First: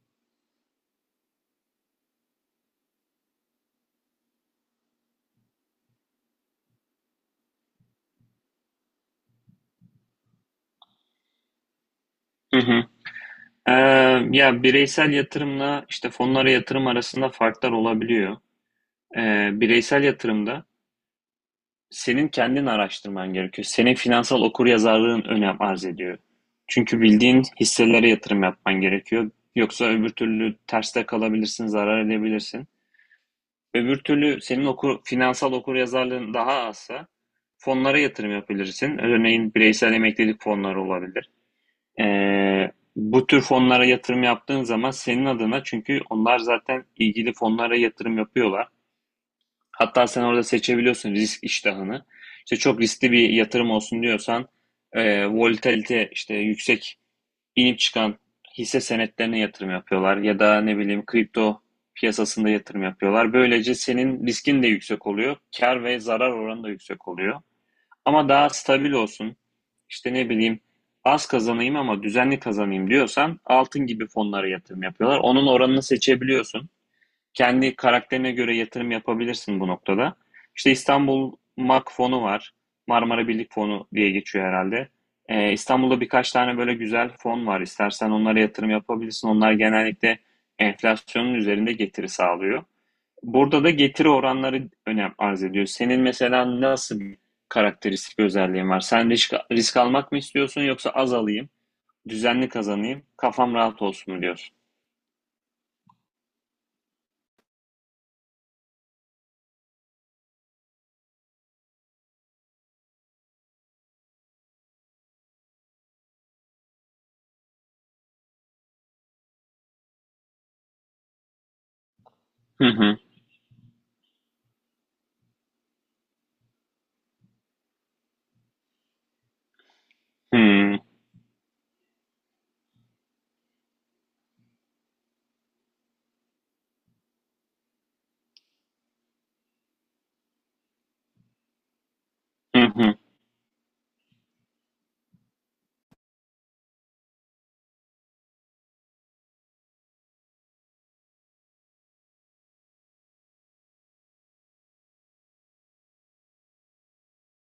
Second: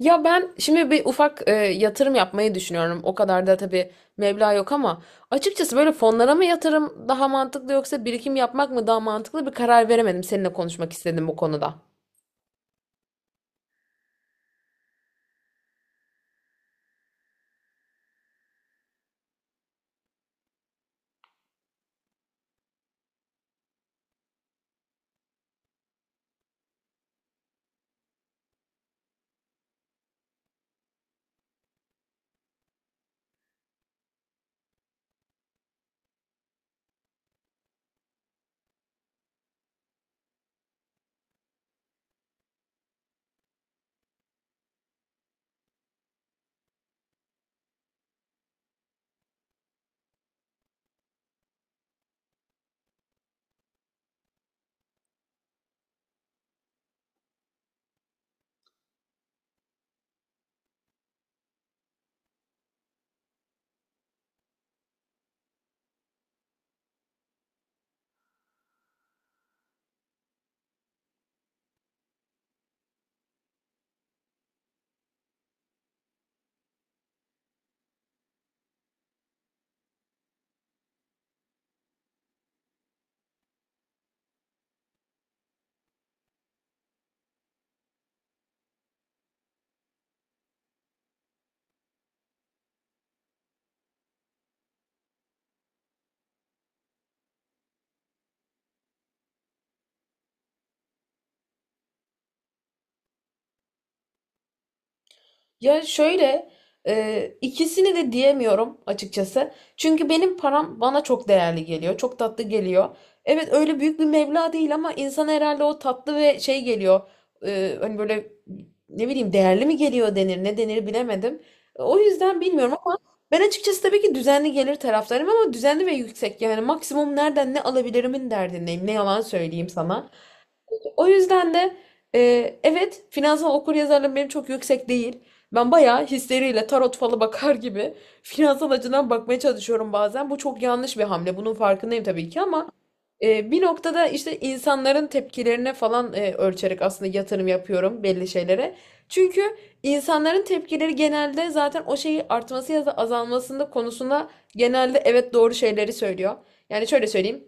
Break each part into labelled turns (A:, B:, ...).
A: Ya ben şimdi bir ufak yatırım yapmayı düşünüyorum. O kadar da tabii meblağ yok ama açıkçası böyle fonlara mı yatırım daha mantıklı yoksa birikim yapmak mı daha mantıklı bir karar veremedim. Seninle konuşmak istedim bu konuda.
B: Hı hı. Ee, Ya bireysel yatırımla işte fonlara yatırım arasında farklar olabiliyor. Bireysel yatırımda senin kendin araştırman gerekiyor. Senin finansal okuryazarlığın önem arz ediyor. Çünkü bildiğin hisselere yatırım yapman gerekiyor. Yoksa öbür türlü terste kalabilirsin, zarar edebilirsin. Öbür türlü senin finansal okuryazarlığın daha azsa fonlara yatırım yapabilirsin. Örneğin bireysel emeklilik fonları olabilir. Bu tür fonlara yatırım yaptığın zaman senin adına çünkü onlar zaten ilgili fonlara yatırım yapıyorlar. Hatta sen orada seçebiliyorsun risk iştahını. İşte çok riskli bir yatırım olsun diyorsan volatilite işte yüksek inip çıkan hisse senetlerine yatırım yapıyorlar ya da ne bileyim kripto piyasasında yatırım yapıyorlar. Böylece senin riskin de yüksek oluyor. Kar ve zarar oranı da yüksek oluyor. Ama daha stabil olsun, işte ne bileyim az kazanayım ama düzenli kazanayım diyorsan altın gibi fonlara yatırım yapıyorlar. Onun oranını seçebiliyorsun. Kendi karakterine göre yatırım yapabilirsin bu noktada. İşte İstanbul MAK fonu var. Marmara Birlik fonu diye geçiyor herhalde. İstanbul'da birkaç tane böyle güzel fon var. İstersen onlara yatırım yapabilirsin. Onlar genellikle enflasyonun üzerinde getiri sağlıyor. Burada da getiri oranları önem arz ediyor. Senin mesela nasıl bir karakteristik özelliğin var? Sen risk almak mı istiyorsun yoksa az alayım, düzenli kazanayım, kafam rahat olsun mu diyorsun?
A: Ya şöyle ikisini de diyemiyorum açıkçası. Çünkü benim param bana çok değerli geliyor. Çok tatlı geliyor. Evet öyle büyük bir meblağ değil ama insan herhalde o tatlı ve şey geliyor. Hani böyle ne bileyim değerli mi geliyor denir ne denir bilemedim. O yüzden
B: Hı
A: bilmiyorum
B: hı.
A: ama ben açıkçası tabii ki düzenli gelir taraftarım ama düzenli ve yüksek yani maksimum nereden ne alabilirimin derdindeyim. Ne yalan söyleyeyim sana.
B: Hı
A: O yüzden de e, evet finansal okuryazarlığım benim çok yüksek değil. Ben bayağı hisleriyle tarot falı bakar gibi finansal açıdan bakmaya çalışıyorum bazen. Bu çok yanlış bir hamle. Bunun farkındayım tabii ki
B: hı
A: ama
B: hı.
A: bir noktada işte insanların tepkilerine falan ölçerek aslında yatırım yapıyorum belli şeylere. Çünkü insanların tepkileri genelde zaten o şeyi artması ya da azalmasında konusunda genelde evet doğru şeyleri söylüyor. Yani şöyle söyleyeyim.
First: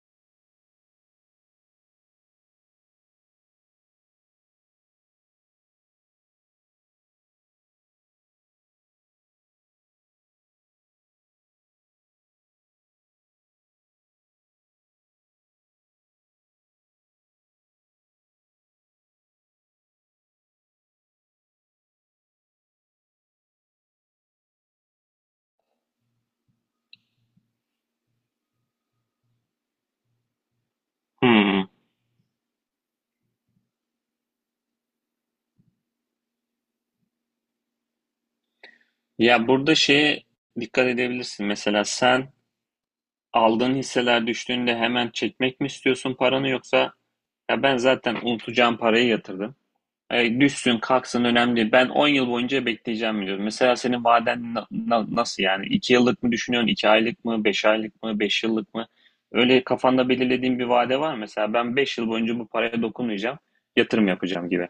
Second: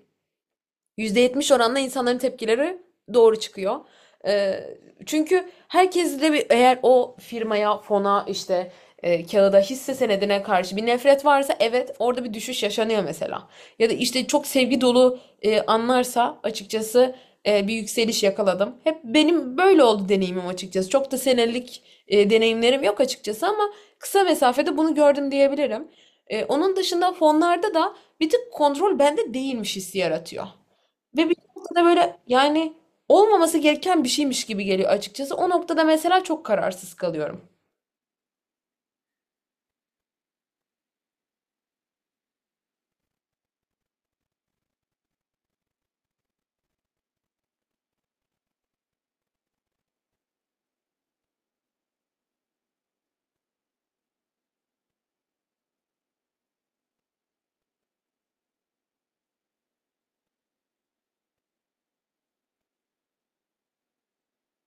A: %70 oranla insanların tepkileri doğru çıkıyor. Ee, Çünkü herkes de bir, eğer o firmaya, fona, işte kağıda, hisse senedine karşı bir nefret varsa evet orada bir düşüş yaşanıyor mesela. Ya da işte çok sevgi dolu anlarsa açıkçası bir yükseliş yakaladım. Hep benim böyle oldu deneyimim açıkçası. Çok da senelik deneyimlerim yok açıkçası ama kısa mesafede bunu gördüm diyebilirim. Onun dışında fonlarda da bir tık kontrol bende değilmiş hissi yaratıyor. Ve bir
B: Hı.
A: noktada böyle yani olmaması gereken bir şeymiş gibi geliyor açıkçası. O noktada mesela çok kararsız kalıyorum.
B: Ya burada şeye dikkat edebilirsin. Mesela sen aldığın hisseler düştüğünde hemen çekmek mi istiyorsun paranı yoksa ya ben zaten unutacağım parayı yatırdım. Düşsün kalksın önemli değil. Ben 10 yıl boyunca bekleyeceğim diyor. Mesela senin vaden nasıl yani? 2 yıllık mı düşünüyorsun? 2 aylık mı? 5 aylık mı? 5 yıllık mı? Öyle kafanda belirlediğin bir vade var mı? Mesela ben 5 yıl boyunca bu paraya dokunmayacağım. Yatırım yapacağım gibi.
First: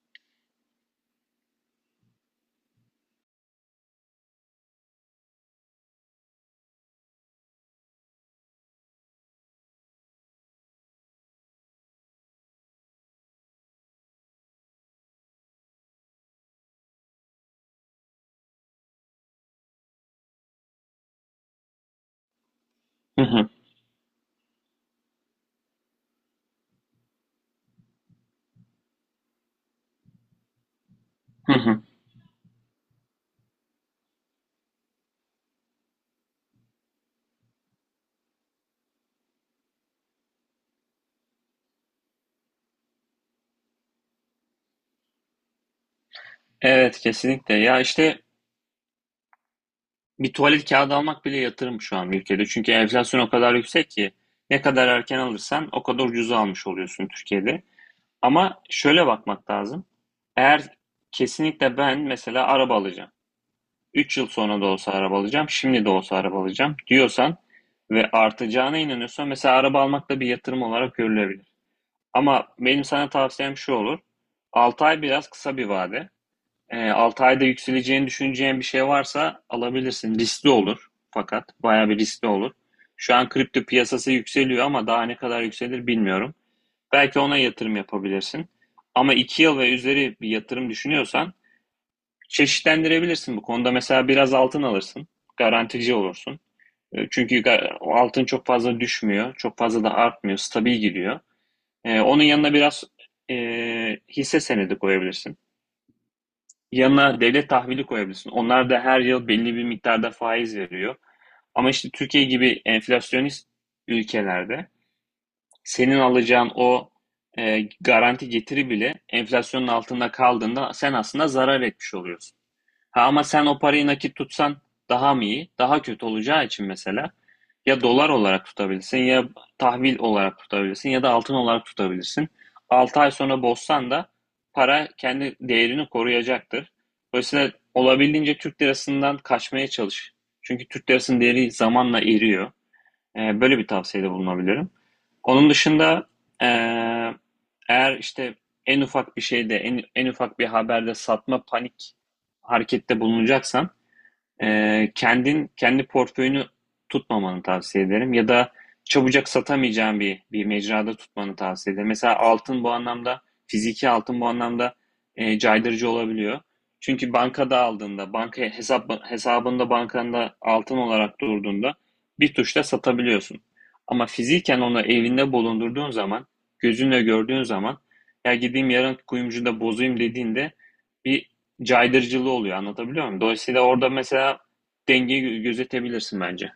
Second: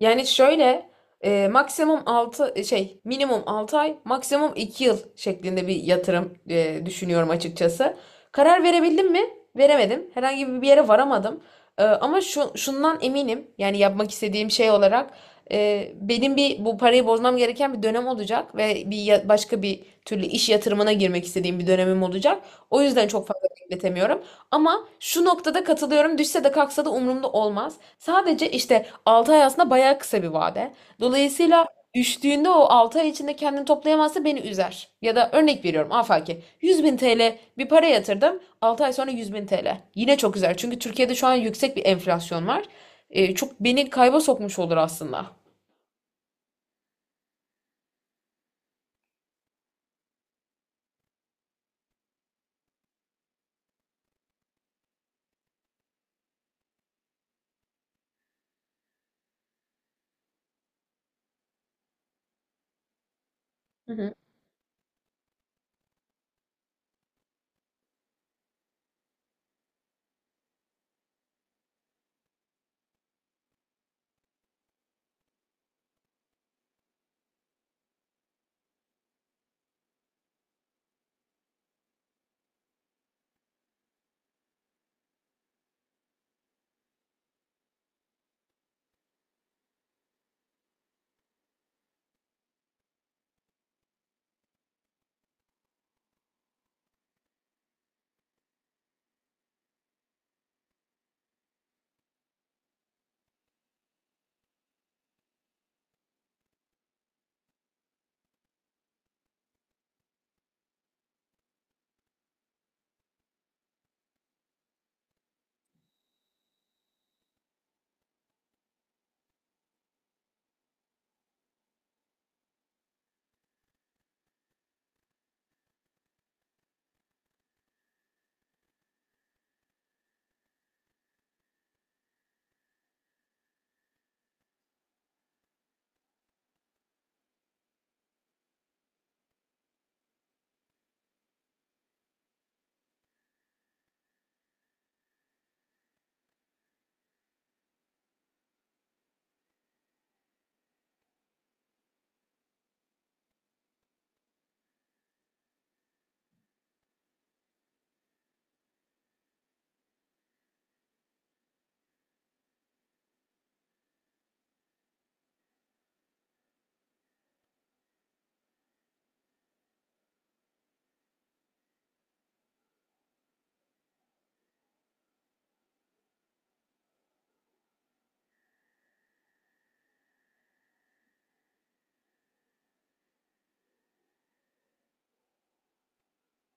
A: Yani şöyle maksimum 6 şey, minimum 6 ay maksimum 2 yıl şeklinde bir yatırım düşünüyorum açıkçası. Karar verebildim mi? Veremedim. Herhangi bir yere varamadım. Ama şundan eminim, yani yapmak istediğim şey olarak benim bir bu parayı bozmam gereken bir dönem olacak ve bir başka bir türlü iş yatırımına girmek istediğim bir dönemim olacak. O yüzden
B: Hı
A: çok fazla
B: hı,
A: bekletemiyorum. Ama şu noktada katılıyorum. Düşse de kalksa da umurumda olmaz. Sadece işte altı ay aslında bayağı kısa bir vade.
B: hı
A: Dolayısıyla
B: hı.
A: düştüğünde o 6 ay içinde kendini toplayamazsa beni üzer. Ya da örnek veriyorum, afaki 100 bin TL bir para yatırdım, 6 ay sonra 100 bin TL. Yine çok üzer çünkü Türkiye'de şu an yüksek bir enflasyon var. Çok beni kayba sokmuş olur aslında.
B: Evet kesinlikle. Ya işte bir tuvalet kağıdı almak bile yatırım şu an ülkede. Çünkü enflasyon o kadar yüksek ki ne kadar erken alırsan o kadar ucuza almış oluyorsun Türkiye'de. Ama şöyle bakmak lazım. Eğer kesinlikle ben mesela araba alacağım.
A: Hı hı.
B: 3 yıl sonra da olsa araba alacağım, şimdi de olsa araba alacağım diyorsan ve artacağına inanıyorsan mesela araba almak da bir yatırım olarak görülebilir. Ama benim sana tavsiyem şu olur. 6 ay biraz kısa bir vade. 6 ayda yükseleceğini düşüneceğin bir şey varsa alabilirsin. Riskli olur fakat bayağı bir riskli olur. Şu an kripto piyasası yükseliyor ama daha ne kadar yükselir bilmiyorum. Belki ona yatırım yapabilirsin. Ama 2 yıl ve üzeri bir yatırım düşünüyorsan çeşitlendirebilirsin bu konuda. Mesela biraz altın alırsın. Garantici olursun. Çünkü altın çok fazla düşmüyor. Çok fazla da artmıyor. Stabil gidiyor. Onun yanına biraz e, hisse senedi koyabilirsin. Yanına devlet tahvili koyabilirsin. Onlar da her yıl belli bir miktarda faiz veriyor. Ama işte Türkiye gibi enflasyonist ülkelerde senin alacağın o garanti getiri bile enflasyonun altında kaldığında sen aslında zarar etmiş oluyorsun. Ha ama sen o parayı nakit tutsan daha mı iyi? Daha kötü olacağı için mesela ya dolar olarak tutabilirsin ya tahvil olarak tutabilirsin ya da altın olarak tutabilirsin. 6 ay sonra bozsan da para kendi değerini koruyacaktır. Dolayısıyla olabildiğince Türk lirasından kaçmaya çalış. Çünkü Türk lirasının değeri zamanla eriyor. Böyle bir tavsiyede bulunabilirim. Onun dışında eee, eğer işte en ufak bir şeyde, en ufak bir haberde satma panik harekette bulunacaksan kendin kendi portföyünü tutmamanı tavsiye ederim ya da çabucak satamayacağın bir mecrada tutmanı tavsiye ederim. Mesela altın bu anlamda fiziki altın bu anlamda caydırıcı olabiliyor. Çünkü bankada aldığında, banka hesabında bankanda altın olarak durduğunda bir tuşla satabiliyorsun. Ama fiziken onu evinde bulundurduğun zaman, gözünle gördüğün zaman ya gideyim yarın kuyumcuda bozayım dediğinde bir caydırıcılığı oluyor, anlatabiliyor muyum? Dolayısıyla orada mesela dengeyi gözetebilirsin bence.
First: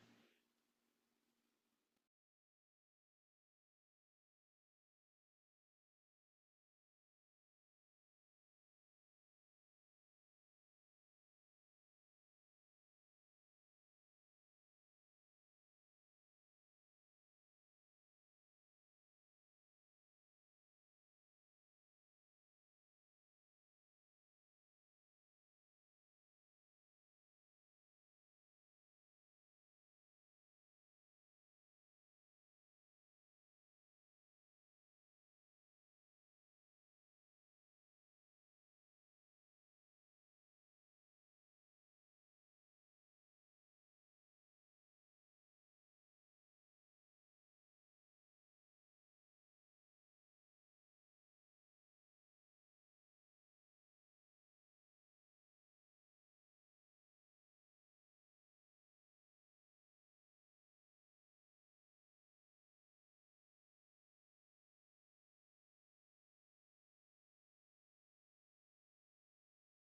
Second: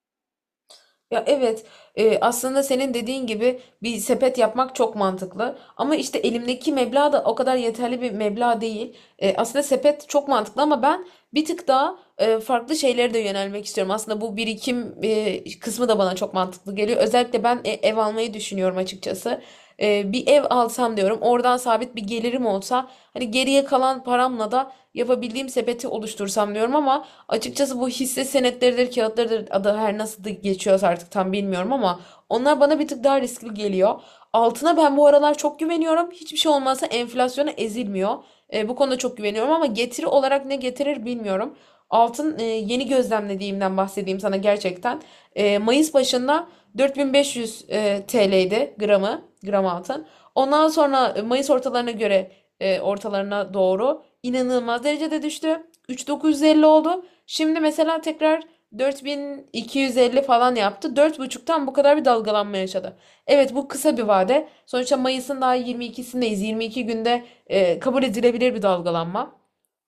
A: Ya evet, aslında senin dediğin gibi bir sepet yapmak çok mantıklı. Ama işte elimdeki meblağ da o kadar yeterli bir meblağ değil. E, aslında sepet çok mantıklı ama ben bir tık daha farklı şeylere de yönelmek istiyorum. Aslında bu birikim kısmı da bana çok mantıklı geliyor. Özellikle ben ev almayı düşünüyorum açıkçası. E, bir ev alsam diyorum, oradan sabit bir gelirim olsa, hani geriye kalan paramla da yapabildiğim sepeti oluştursam diyorum ama. Açıkçası bu hisse senetleridir, kağıtlarıdır, adı her nasıl da geçiyorsa artık tam bilmiyorum ama onlar bana bir tık daha riskli geliyor. Altına ben bu aralar çok güveniyorum. Hiçbir şey olmazsa enflasyona ezilmiyor. E, bu konuda çok güveniyorum ama getiri olarak ne getirir bilmiyorum. Altın yeni gözlemlediğimden bahsedeyim sana gerçekten. E, Mayıs başında 4500 TL'ydi gramı, gram altın. Ondan sonra Mayıs ortalarına göre ortalarına doğru inanılmaz derecede düştü. 3950 oldu. Şimdi mesela tekrar 4250 falan yaptı. Dört buçuktan bu kadar bir dalgalanma yaşadı. Evet bu kısa bir vade. Sonuçta Mayıs'ın daha 22'sindeyiz. 22 günde kabul edilebilir bir dalgalanma.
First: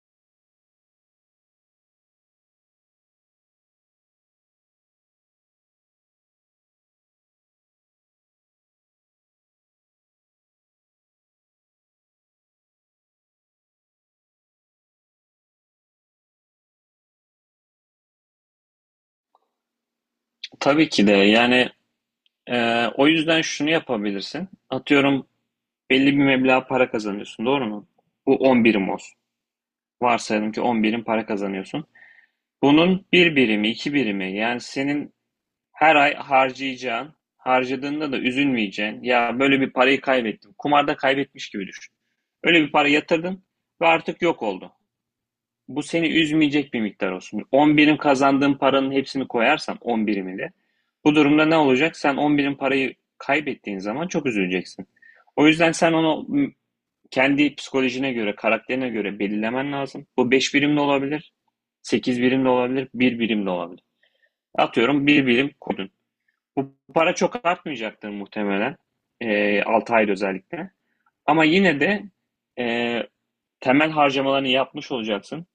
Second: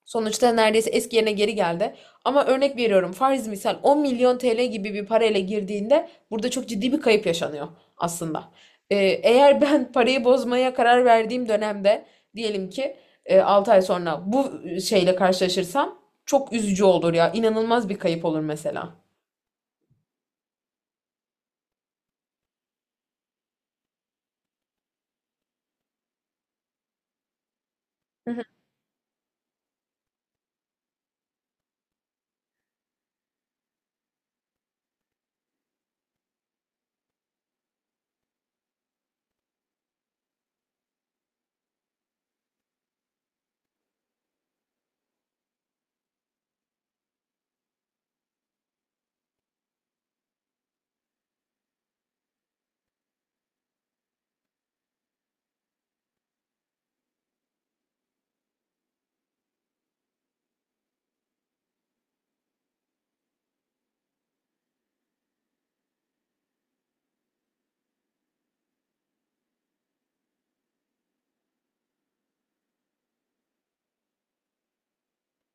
A: Sonuçta neredeyse eski yerine geri geldi. Ama örnek veriyorum, farz misal 10 milyon TL gibi bir parayla girdiğinde burada çok ciddi bir kayıp yaşanıyor aslında. Ee, Eğer ben parayı bozmaya karar verdiğim dönemde diyelim ki altı ay sonra bu şeyle karşılaşırsam çok üzücü olur ya. İnanılmaz bir kayıp olur mesela.
B: Tabii ki de yani o yüzden şunu yapabilirsin. Atıyorum belli bir meblağ para kazanıyorsun, doğru mu? Bu
A: Hı.
B: 10 birim olsun. Varsayalım ki 10 birim para kazanıyorsun. Bunun bir birimi, iki birimi yani senin her ay harcayacağın, harcadığında da üzülmeyeceğin, ya böyle bir parayı kaybettim. Kumarda kaybetmiş gibi düşün. Öyle bir para yatırdın ve artık yok oldu. Bu seni üzmeyecek bir miktar olsun. 10 birim kazandığın paranın hepsini koyarsan 10 birimini, bu durumda ne olacak? Sen 10 birim parayı kaybettiğin zaman çok üzüleceksin. O yüzden sen onu kendi psikolojine göre, karakterine göre belirlemen lazım. Bu 5 birim de olabilir, 8 birim de olabilir, bir birim de olabilir. Atıyorum bir birim koydun. Bu para çok artmayacaktır muhtemelen. 6 ayda özellikle. Ama yine de e, temel harcamalarını yapmış olacaksın,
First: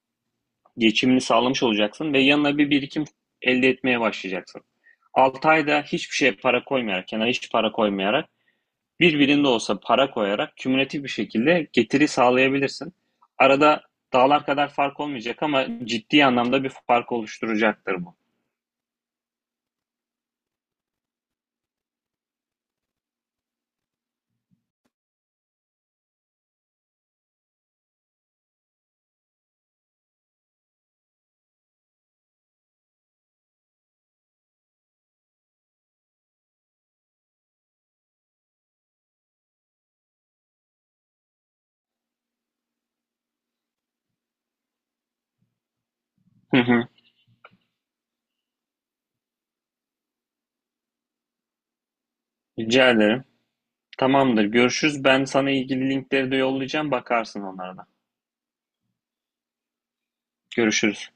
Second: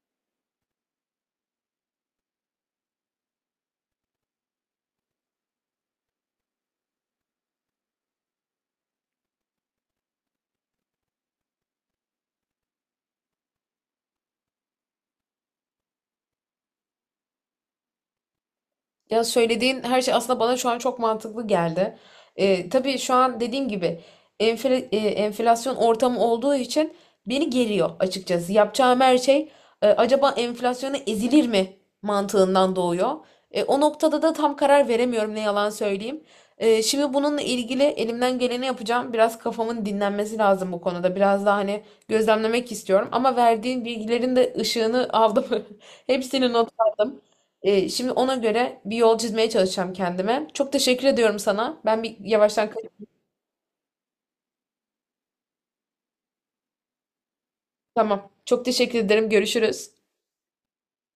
B: geçimini sağlamış olacaksın ve yanına bir birikim elde etmeye başlayacaksın. 6 ayda hiçbir şeye para koymayarak, kenara hiç para koymayarak, birbirinde olsa para koyarak kümülatif bir şekilde getiri sağlayabilirsin. Arada dağlar kadar fark olmayacak ama ciddi anlamda bir fark oluşturacaktır bu.
A: Ya söylediğin her şey aslında bana şu an çok mantıklı geldi. Tabii şu an dediğim gibi enflasyon ortamı olduğu için beni geriyor açıkçası. Yapacağım her şey acaba enflasyona ezilir mi mantığından doğuyor. E, o noktada da tam karar veremiyorum, ne yalan söyleyeyim. E, şimdi bununla ilgili elimden geleni yapacağım. Biraz kafamın dinlenmesi lazım bu konuda. Biraz daha hani gözlemlemek istiyorum. Ama verdiğin bilgilerin de ışığını aldım. Hepsini
B: Hı
A: not
B: hı.
A: aldım. Şimdi ona göre bir yol çizmeye çalışacağım kendime. Çok teşekkür ediyorum sana. Ben bir yavaştan
B: Rica
A: kaçıyorum.
B: ederim. Tamamdır. Görüşürüz. Ben sana ilgili linkleri de yollayacağım. Bakarsın onlara da.
A: Tamam. Çok teşekkür ederim. Görüşürüz.
B: Görüşürüz.